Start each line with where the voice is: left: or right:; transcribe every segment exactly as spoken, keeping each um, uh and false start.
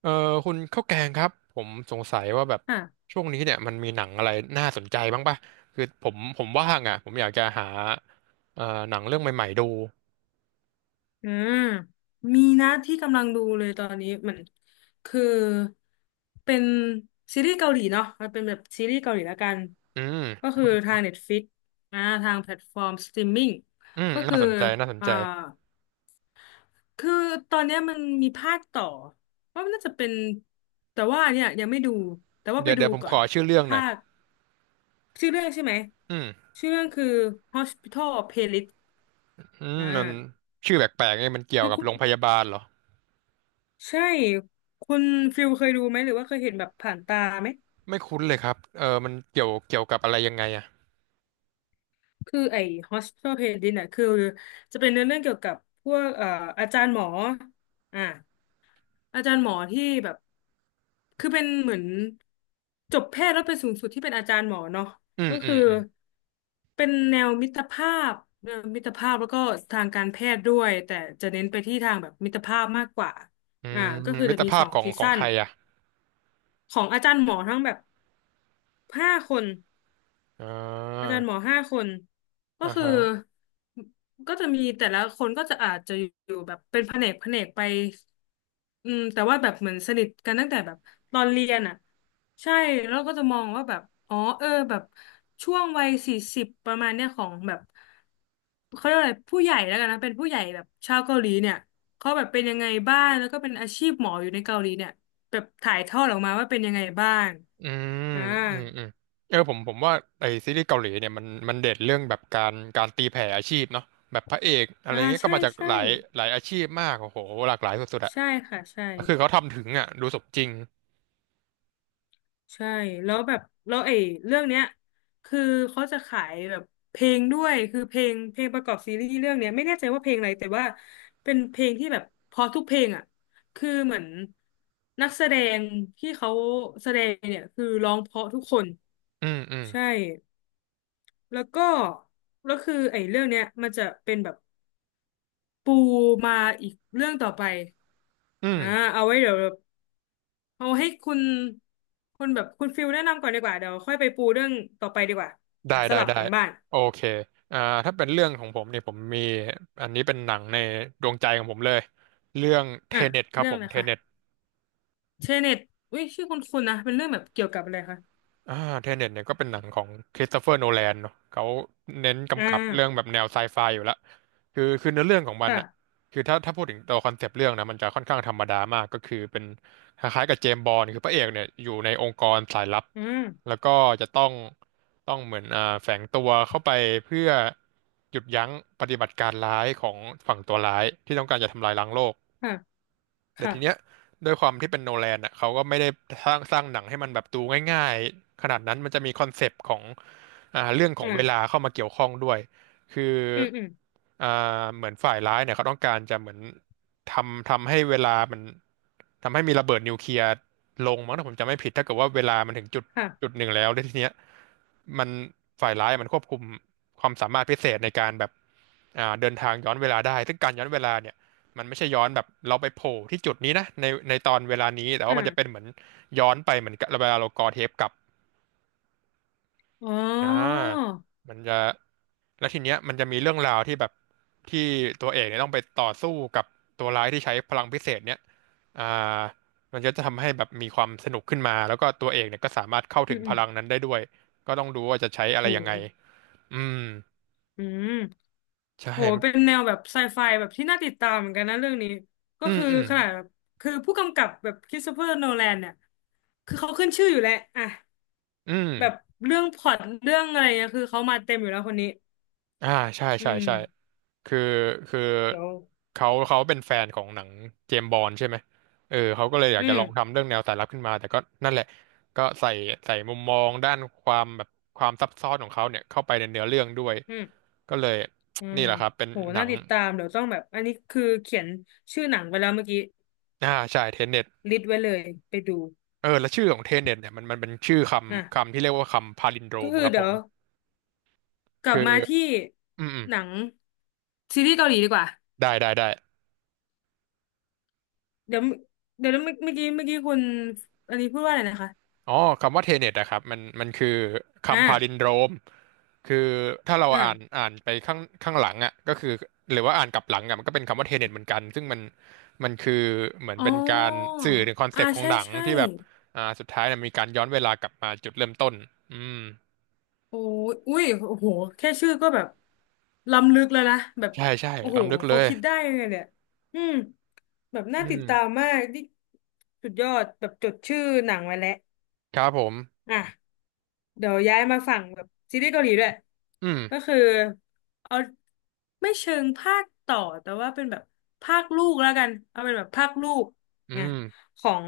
right: เออคุณข้าวแกงครับผมสงสัยว่าแบบ
left: ค่ะ
right: ช่วงนี้เนี่ยมันมีหนังอะไรน่าสนใจบ้างป่ะคือผมผมว่างอ่ะผมอยากจะหาเอ่อหนังเรื่องใหม่ๆดู
left: อืมมีนะที่กำลังดูเลยตอนนี้เหมือนคือเป็นซีรีส์เกาหลีเนาะมันเป็นแบบซีรีส์เกาหลีละกัน
right: อืม
left: ก็คือทาง Netflix อ่าทางแพลตฟอร์มสตรีมมิ่ง
right: อืม
left: ก็คื
right: น่า
left: อ
right: สนใจน่าสน
left: อ่า
right: ใจ
left: คือตอนเนี้ยมันมีภาคต่อว่ามันน่าจะเป็นแต่ว่าเนี่ยยังไม่ดูแต่ว่าไป
right: เดี๋ยว
left: ดู
right: เดี๋ยวผม
left: ก่อ
right: ข
left: น
right: อ
left: แบบ
right: ชื่อเรื่องห
left: ภา
right: น่อย
left: คชื่อเรื่องใช่ไหม
right: อืม
left: ชื่อเรื่องคือ Hospital Playlist
right: อืม
left: อ่
right: มัน
left: า
right: ชื่อแปลกๆเนี่ยมันเกี่ยว
left: คือ
right: กับ
left: คุณ
right: โรงพยาบาลเหรอ
left: ใช่คุณฟิลเคยดูไหมหรือว่าเคยเห็นแบบผ่านตาไหม
right: ไม่คุ้นเลยครับเออมันเกี่ยวเกี่ยวกับอะไรยังไงอ่ะ
left: คือไอ้ Hospital Playlist น่ะคือจะเป็นเนื้อเรื่องเกี่ยวกับพวกเอ่ออาจารย์หมออ่าอาจารย์หมอที่แบบคือเป็นเหมือนจบแพทย์แล้วไปสูงสุดที่เป็นอาจารย์หมอเนาะ
right: อืม
left: ก็
right: อื
left: คื
right: ม
left: อ
right: อืม
left: เป็นแนวมิตรภาพแนวมิตรภาพแล้วก็ทางการแพทย์ด้วยแต่จะเน้นไปที่ทางแบบมิตรภาพมากกว่า
right: อื
left: อ่า
right: ม
left: ก็คือ
right: มิ
left: จะ
right: ตร
left: มี
right: ภา
left: ส
right: พ
left: อง
right: ของ
left: ซี
right: ของ
left: ซั่น
right: ใครอ่ะ
left: ของอาจารย์หมอทั้งแบบห้าคน
right: อ่
left: อา
right: า
left: จารย์หมอห้าคนก็
right: อ่า
left: คือ
right: ฮะ
left: ก็จะมีแต่ละคนก็จะอาจจะอยู่แบบเป็นแผนกแผนกไปอืมแต่ว่าแบบเหมือนสนิทกันตั้งแต่แบบตอนเรียนอ่ะใช่แล้วก็จะมองว่าแบบอ๋อเออแบบช่วงวัยสี่สิบประมาณเนี้ยของแบบเขาเรียกว่าอะไรผู้ใหญ่แล้วกันนะเป็นผู้ใหญ่แบบชาวเกาหลีเนี่ยเขาแบบเป็นยังไงบ้างแล้วก็เป็นอาชีพหมออยู่ในเกาหลีเนี่ยแบบถ่ายทอดออกมาว่าเป็นยังไงบ้าง
right: อืม
left: อ่า
right: อืมอืมเออผมผมว่าไอซีรีส์เกาหลีเนี่ยมันมันเด่นเรื่องแบบการการตีแผ่อาชีพเนาะแบบพระเอกอะไร
left: อ่า
right: เงี้ยก็
left: ใช่
right: มาจาก
left: ใช่
right: หลายหลายอาชีพมากโอ้โหหลากหลายสุดๆอะ
left: ใช่ค่ะใช่
right: คือเขาทำถึงอะดูสมจริง
left: ใช่แล้วแบบแล้วไอ้เรื่องเนี้ยคือเขาจะขายแบบเพลงด้วยคือเพลงเพลงประกอบซีรีส์เรื่องเนี้ยไม่แน่ใจว่าเพลงอะไรแต่ว่าเป็นเพลงที่แบบเพอทุกเพลงอ่ะคือเหมือนนักแสดงที่เขาแสดงเนี่ยคือร้องเพราะทุกคน
right: อืมอืม
left: ใช่แล้วก็แล้วคือไอ้เรื่องเนี้ยมันจะเป็นแบบปูมาอีกเรื่องต่อไป
right: อืม
left: อ่าเอาไว้เดี๋ยว เอาให้คุณคุณแบบคุณฟิลแนะนำก่อนดีกว่าเดี๋ยวค่อยไปปูเรื่องต่อไปดีกว่า
right: ได้
left: อ่ะส
right: ได้
left: ลับ
right: ได้
left: กันบ้าง
right: โอเคอ่าถ้าเป็นเรื่องของผมเนี่ยผมมีอันนี้เป็นหนังในดวงใจของผมเลยเรื่องเท
left: อ่ะ
right: เน็ตครับ
left: เรื่อง
right: ผ
left: อะ
right: ม
left: ไร
right: เท
left: คะ
right: เน็ต
left: เชเน็ตอุ้ยชื่อคุณคุณนะเป็นเรื่องแบบเกี่ยวกับอะไรคะ
right: อ่าเทเน็ตเนี่ยก็เป็นหนังของคริสโตเฟอร์โนแลนเนาะเขาเน้น
left: อ่
right: กำกับเรื่องแบ
left: า
right: บแนวไซไฟอยู่ละคือคือเนื้อเรื่องของมัน
left: ค่ะ
right: อะคือถ้าถ้าพูดถึงตัวคอนเซปต์เรื่องนะมันจะค่อนข้างธรรมดามากก็คือเป็นคล้ายๆกับเจมส์บอนด์คือพระเอกเนี่ยอยู่ในองค์กรสายลับ
left: อืม
right: แล้วก็จะต้องต้องเหมือนอ่าแฝงตัวเข้าไปเพื่อหยุดยั้งปฏิบัติการร้ายของฝั่งตัวร้ายที่ต้องการจะทำลายล้างโลก
left: ค่ะ
right: แต่
left: ค่ะ
right: ทีเนี้ยด้วยความที่เป็นโนแลนอ่ะเขาก็ไม่ได้สร้างสร้างหนังให้มันแบบดูง่ายๆขนาดนั้นมันจะมีคอนเซปต์ของอ่าเรื่องของเวลา
left: อ่า
right: เข้ามาเกี่ยวข้องด้วยคือ
left: อืมอืม
right: อ่าเหมือนฝ่ายร้ายเนี่ยเขาต้องการจะเหมือนทำทำให้เวลามันทำให้มีระเบิดนิวเคลียร์ลงมั้งถ้าผมจำไม่ผิดถ้าเกิดว่าเวลามันถึงจุดจุ
left: ค่ะ
right: ดหนึ่งแล้วแล้วทีเนี้ย มันฝ่ายร้ายมันควบคุมความสามารถพิเศษในการแบบอ่าเดินทางย้อนเวลาได้ซึ่งการย้อนเวลาเนี่ยมันไม่ใช่ย้อนแบบเราไปโผล่ที่จุดนี้นะในในตอนเวลานี้แต่ว่ามันจะเป็น
left: อ่า
right: เหมือนย้อนไปเหมือนกับเวลาเรากอเทปกลับ
left: อ๋อ
right: อ่ามันจะแล้วทีเนี้ยมันจะมีเรื่องราวที่แบบที่ตัวเอกเนี่ยต้องไปต่อสู้กับตัวร้ายที่ใช้พลังพิเศษเนี่ยอ่ามันก็จะทำให้แบบมีความสนุกขึ้นมาแล้วก็ตัวเอกเนี่ยก็สามารถเข้า
left: อื
right: ถึ
left: ม
right: ง
left: อื
right: พ
left: ม
right: ลังนั้นได้ด้วยก็ต้องดูว่าจะใช้อะไร
left: โห
right: ยังไงอืม
left: อืม
right: ใช่
left: โหเป็นแนวแบบไซไฟแบบที่น่าติดตามเหมือนกันนะเรื่องนี้ก็
right: อืม
left: คือ
right: อืม
left: ขนาดแบบคือผู้กำกับแบบคริสโตเฟอร์โนแลนเนี่ยคือเขาขึ้นชื่ออยู่แล้วอ่ะ
right: อืม
left: แบบเรื่องพล็อตเรื่องอะไรเนี่ยคือเขามาเต็มอยู่แล้วคนนี้
right: อ่าใช่
left: อื
right: ใช่
left: ม
right: ใช่คือคือ
left: เดี๋ยว
right: เขาเขาเป็นแฟนของหนังเจมส์บอนด์ใช่ไหมเออเขาก็เลยอยา
left: อื
right: กจะ
left: ม
right: ลองทำเรื่องแนวสายลับขึ้นมา แต่ก็นั่นแหละ ก็ใส่ใส่มุมมองด้านความแบบความซับซ้อนของเขาเนี่ยเข้าไปในเนื้อเรื่องด้วย
left: อืม
right: ก็เลย
left: อื
right: นี่
left: ม
right: แหละครับเป็น
left: โห
right: หนั
left: น่า
right: ง
left: ติดตามเดี๋ยวต้องแบบอันนี้คือเขียนชื่อหนังไปแล้วเมื่อกี้
right: อ่าใช่เทนเน็ต
left: ลิสต์ไว้เลยไปดู
right: เออแล้วชื่อของเทนเน็ตเนี่ยมันมันเป็นชื่อค
left: อ่ะ
right: ำคำที่เรียกว่าคำพาลินโดร
left: ก็
right: ม
left: คือ
right: ครับ
left: เดี๋
right: ผ
left: ยว
right: ม
left: กลั
right: คื
left: บ
right: อ
left: มาที่
right: อืมอืม
left: หนังซีรีส์เกาหลีดีกว่า
right: ได้ได้ได้
left: เดี๋ยวเดี๋ยวเมื่อเมื่อกี้เมื่อกี้คุณอันนี้พูดว่าอะไรนะคะ
right: อ๋อคำว่าเทเน็ตอะครับมันมันคือคำพาลิน
left: อ่า
right: โดรมคือถ้าเราอ่าน
left: อ่า
right: อ่านไปข้างข้างหลังอะก็คือหรือว่าอ่านกลับหลังอะมันก็เป็นคำว่าเทเน็ตเหมือนกันซึ่งมันมันคือเหมือน
left: อ๋อ
right: เป็นการสื่อถึงคอนเซ
left: อ่า
right: ปต์ของ
left: ใช่
right: หนัง
left: ใช่
right: ที่แบบอ่าสุดท้ายเนี่ยมีการย้อนเวลากลับมาจุดเริ่มต้นอืม
left: โอ้ยอุ้ยโอ้โหแค่ชื่อก็แบบล้ำลึกแล้วนะ แบบ
right: ใช่ใช่
left: โอ้โห
right: ล้ำลึกเล
left: เขา
right: ย
left: คิดได้ยังไงเนี่ยอืมแบบ
right: อื
left: น่าติ
right: ม
left: ดตามมากนี่สุดยอดแบบจดชื่อหนังไว้แล้ว
right: ครับผม
left: อ่ะเดี๋ยวย้ายมาฝั่งแบบซีรีส์เกาหลีด้วย
right: อืม
left: ก็คือเอาไม่เชิงภาคต่อแต่ว่าเป็นแบบภาคลูกแล้วกัน เอาเป็นแบบภาคลูก
right: อื
left: ไง
right: ม
left: ของ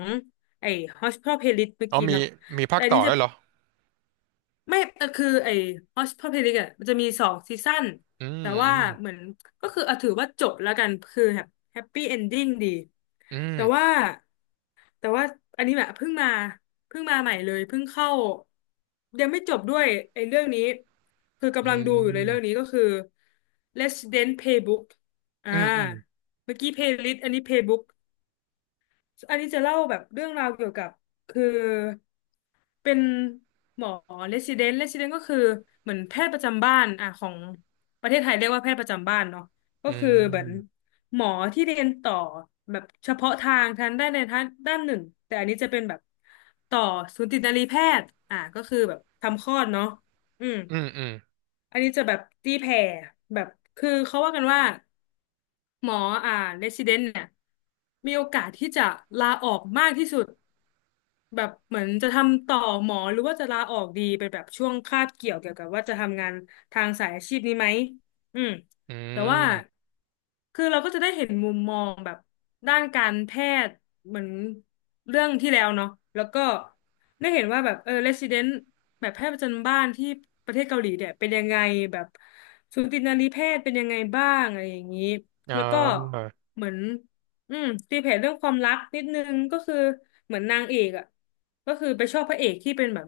left: ไอ้ Hospital Playlist เมื่อ
right: อ๋อ
left: กี้
right: มี
left: เนาะ
right: มีภา
left: แต่
right: ค
left: อัน
right: ต่อ
left: นี้จะ
right: ด้วยเหรอ
left: ไม่แต่คือไอ้ Hospital อ่ะมันจะมีสองซีซั่น
right: อืม
left: แต่
right: อื
left: ว่า
right: ม
left: เหมือนก็คือเอาถือว่าจบแล้วกันคือแบบแฮปปี้เอนดิ้งดี
right: อืม
left: แต่ว่าแต่ว่าอันนี้แบบเพิ่งมาเพิ่งมาใหม่เลยเพิ่งเข้ายังไม่จบด้วยไอ้เรื่องนี้คือ
right: อื
left: กำลังดูอยู่เลยเรื่องนี้
right: ม
left: ก็คือ Resident Playbook อ่า
right: อืมอืม
left: เมื่อกี้ Playlist อันนี้ Playbook อันนี้จะเล่าแบบเรื่องราวเกี่ยวกับคือเป็นหมอเ e ส i เดนต์เรส d ิเดนต์ก็คือเหมือนแพทย์ประจำบ้านอ่ะของประเทศไทยเรียกว่าแพทย์ประจำบ้านเนาะก็
right: อื
left: คือเหมือน
right: ม
left: หมอที่เรียนต่อแบบเฉพาะทางทางด้านใดทางด้านหนึ่งแต่อันนี้จะเป็นแบบต่อสูตินรีแพทย์อ่ะก็คือแบบทำคลอดเนาะอืม
right: อืมอืม
left: อันนี้จะแบบตีแผ่แบบคือเขาว่ากันว่า หมออ่าเรซิเดนต์เนี่ยมีโอกาสที่จะลาออกมากที่สุดแบบเหมือนจะทำต่อหมอหรือว่าจะลาออกดีเป็นแบบช่วงคาบเกี่ยวเกี่ยวกับว่าจะทำงานทางสายอาชีพนี้ไหมอืม
right: อื
left: แต่ว่า
right: ม
left: คือเราก็จะได้เห็นมุมมองแบบด้านการแพทย์เหมือนเรื่องที่แล้วเนาะแล้วก็ได้เห็นว่าแบบเออเรซิเดนต์แบบแพทย์ประจำบ้านที่ประเทศเกาหลีเนี่ยเป็นยังไงแบบสูตินรีแพทย์เป็นยังไงบ้างอะไรอย่างนี้
right: อ่
left: แล้วก็
right: า
left: เหมือนอืมตีแผ่เรื่องความรักนิดนึงก็คือเหมือนนางเอกอ่ะก็คือไปชอบพระเอกที่เป็นแบบ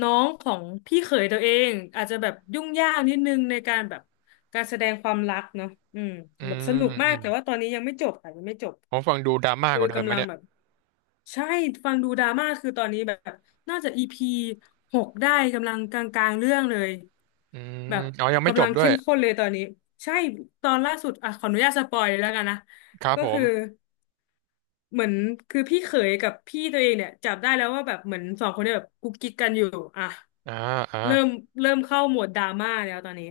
left: น้องของพี่เขยตัวเองอาจจะแบบยุ่งยากนิดนึงในการแบบการแสดงความรักเนาะอืม
right: อื
left: แบบสนุ
right: ม
left: กมา
right: อื
left: ก
right: ม
left: แต่ว่าตอนนี้ยังไม่จบค่ะยังไม่จบ
right: ผมฟังดูดราม่า
left: คื
right: ก
left: อ
right: ว่าเดิมไหม
left: กำลัง
right: เนี่ย
left: แบบ ใช่ฟังดูดราม่าคือตอนนี้แบบน่าจะอีพีหกได้กำลังกลางๆเรื่องเลย
right: อืม
left: แบบ
right: อ๋อยังไม่จ
left: กำลั
right: บ
left: ง
right: ด้วย
left: เข้มข้นเลยตอนนี้ใช่ตอนล่าสุดอ่ะขออนุญาตสปอยเลยแล้วกันนะ
right: ครับ
left: ก็
right: ผ
left: คือ
right: ม
left: เหมือนคือพี่เขยกับพี่ตัวเองเนี่ยจับได้แล้วว่าแบบเหมือนสองคนเนี่ยแบบกุ๊กกิ๊กกันอยู่อ่ะ
right: อ่าอ่า
left: เริ่มเริ่มเข้าโหมดดราม่าแล้วตอนนี้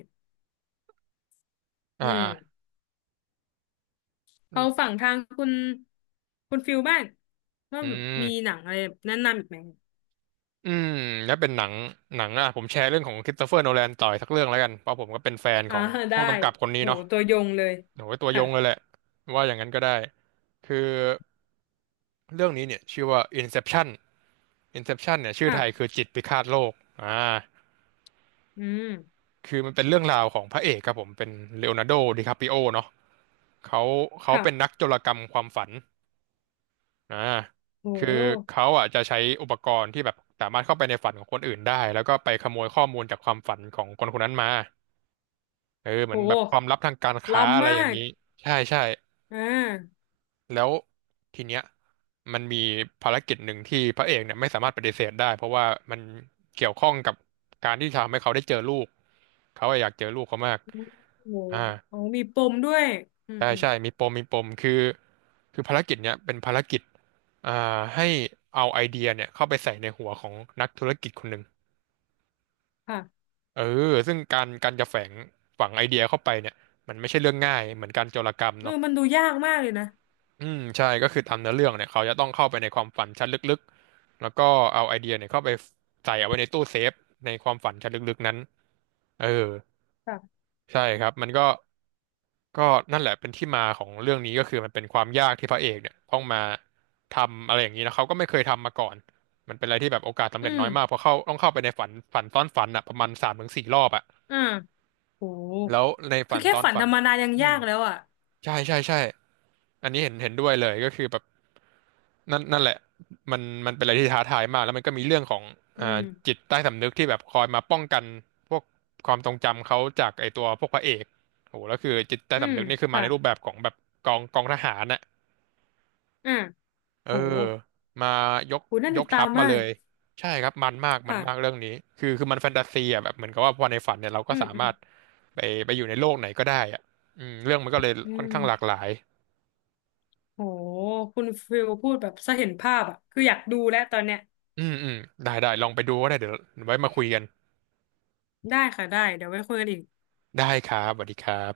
right: อ่า
left: อืม
right: อ่าอื
left: เอาฝั่งทางคุณคุณฟิลบ้างว่าแบบมี
right: ม
left: หนังอะไรแนะนำอีกไหม
right: อืมแล้วเป็นหนัง หนังอ่ะผมแชร์เรื่องของคริสโตเฟอร์โนแลนต่ออีกสักเรื่องแล้วกัน เพราะผมก็เป็นแฟนข
left: อ่า
right: อง
left: ได้
right: ผู้กำกับคนนี้
left: โห
right: เนาะ
left: ตัวยงเลย
right: โอ้ยตัวย
left: ค่ะ
right: งเลยแหละ ว่าอย่างนั้นก็ได้ คือเรื่องนี้เนี่ยชื่อว่า Inception Inception เนี่ยชื่อไทยคื
left: ค่ะ
right: อจิตพิฆาตโลกอ่า
left: อืม
right: คือมันเป็นเรื่องราวของพระเอกครับผมเป็นเลโอนาร์โดดิคาปิโอเนาะ เขาเขา
left: ค่ะ
right: เป็นนักโจรกรรมความฝันอ่า
left: โ
right: คือ
left: ห
right: เขาอ่ะจะใช้อุปกรณ์ที่แบบสามารถเข้าไปในฝันของคนอื่นได้แล้วก็ไปขโมยข้อมูลจากความฝันของคนคนนั้นมาเออเหมือนแบบความ
left: โห
right: ลับทางการค้าอะ
left: ล้ำ
right: ไรอ
left: มา
right: ย่าง
left: ก
right: นี้ใช่ใช่
left: อ่า
right: แล้วทีเนี้ยมันมีภารกิจหนึ่งที่พระเอกเนี่ยไม่สามารถปฏิเสธได้เพราะว่ามันเกี่ยวข้องกับการที่ทำให้เขาได้เจอลูกเขาอะอยากเจอลูกเขามาก
left: โห
right: อ่า
left: โหมีปมด้วยอืม
right: ใช่
left: อืม
right: ใช่มีปมมีปมคือคือภารกิจเนี้ยเป็นภารกิจอ่าให้เอาไอเดียเนี่ยเข้าไปใส่ในหัวของนักธุรกิจคนหนึ่ง
left: ค่ะ
right: เออซึ่งการการจะแฝงฝังไอเดียเข้าไปเนี่ยมันไม่ใช่เรื่องง่ายเหมือนการโจรกรรม
left: เออ
right: เนาะ
left: มันดูยากมากเลยนะ
right: อืมใช่ก็คือตามเนื้อเรื่องเนี่ยเขาจะต้องเข้าไปในความฝันชั้นลึกๆแล้วก็เอาไอเดียเนี่ยเข้าไปใส่เอาไว้ในตู้เซฟในความฝันชั้นลึกๆนั้นเออ
left: ค่ะ
right: ใช่ครับมันก็ ก็นั่นแหละเป็นที่มาของเรื่องนี้ก็คือมันเป็นความยากที่พระเอกเนี่ยต้องมาทำอะไรอย่างนี้นะเขาก็ไม่เคยทำมาก่อนมันเป็นอะไรที่แบบโอกาสสำ
left: อื
right: เร็จ
left: ม
right: น้อยมากเพราะเข้าต้องเข้าไปในฝันฝันซ้อนฝันอ่ะประมาณสามถึงสี่รอบอ่ะ
left: อ่าโห
right: แล้วใน
left: คื
right: ฝั
left: อ
right: น
left: แค่
right: ซ้อน
left: ฝัน
right: ฝั
left: ธร
right: น
left: รมดายัง
right: อื
left: ยา
right: ม
left: กแล้วอ่ะ
right: ใช่ใช่ใช่ อันนี้เห็นเห็นด้วยเลยก็คือแบบนั่นนั่นแหละมันมันเป็นอะไรที่ท้าทายมากแล้วมันก็มีเรื่องของ
left: อื
right: อ่า
left: ม
right: จิตใต้สำนึกที่แบบคอยมาป้องกันพวกความทรงจำเขาจากไอตัวพวกพระเอกโหแล้วคือจิตใต้
left: อืม
right: สำนึกนี่คือมา
left: ค่ะ
right: ในรูปแบบของแบบกองกองทหารน่ะ
left: อ่า
right: เอ
left: โห
right: อมายก
left: โหน่า
right: ย
left: ติ
right: ก
left: ดตา
right: ทั
left: ม
right: พมา
left: มา
right: เล
left: ก
right: ยใช่ครับมันมากมันมาก
left: ค่ะ
right: เรื่องนี้คือคือมันแฟนตาซีอ่ะแบบเหมือนกับว่าพอในฝันเนี่ยเราก็
left: อืม
right: สา
left: อื
right: มา
left: ม
right: รถไปไปอยู่ในโลกไหนก็ได้อ่ะอืมเรื่องมันก็เลย
left: อื
right: ค่อน
left: ม
right: ข้างหลากหลาย
left: โหคุณฟิลพูดแบบสะเห็นภาพอ่ะคืออยากดูแล้วตอนเนี้ย
right: อืมอืมได้ได้ลองไปดูก็ได้เดี๋ยวไว้มาคุยกัน
left: ได้ค่ะได้เดี๋ยวไว้คุยกันอีก
right: ได้ครับสวัสดีครับ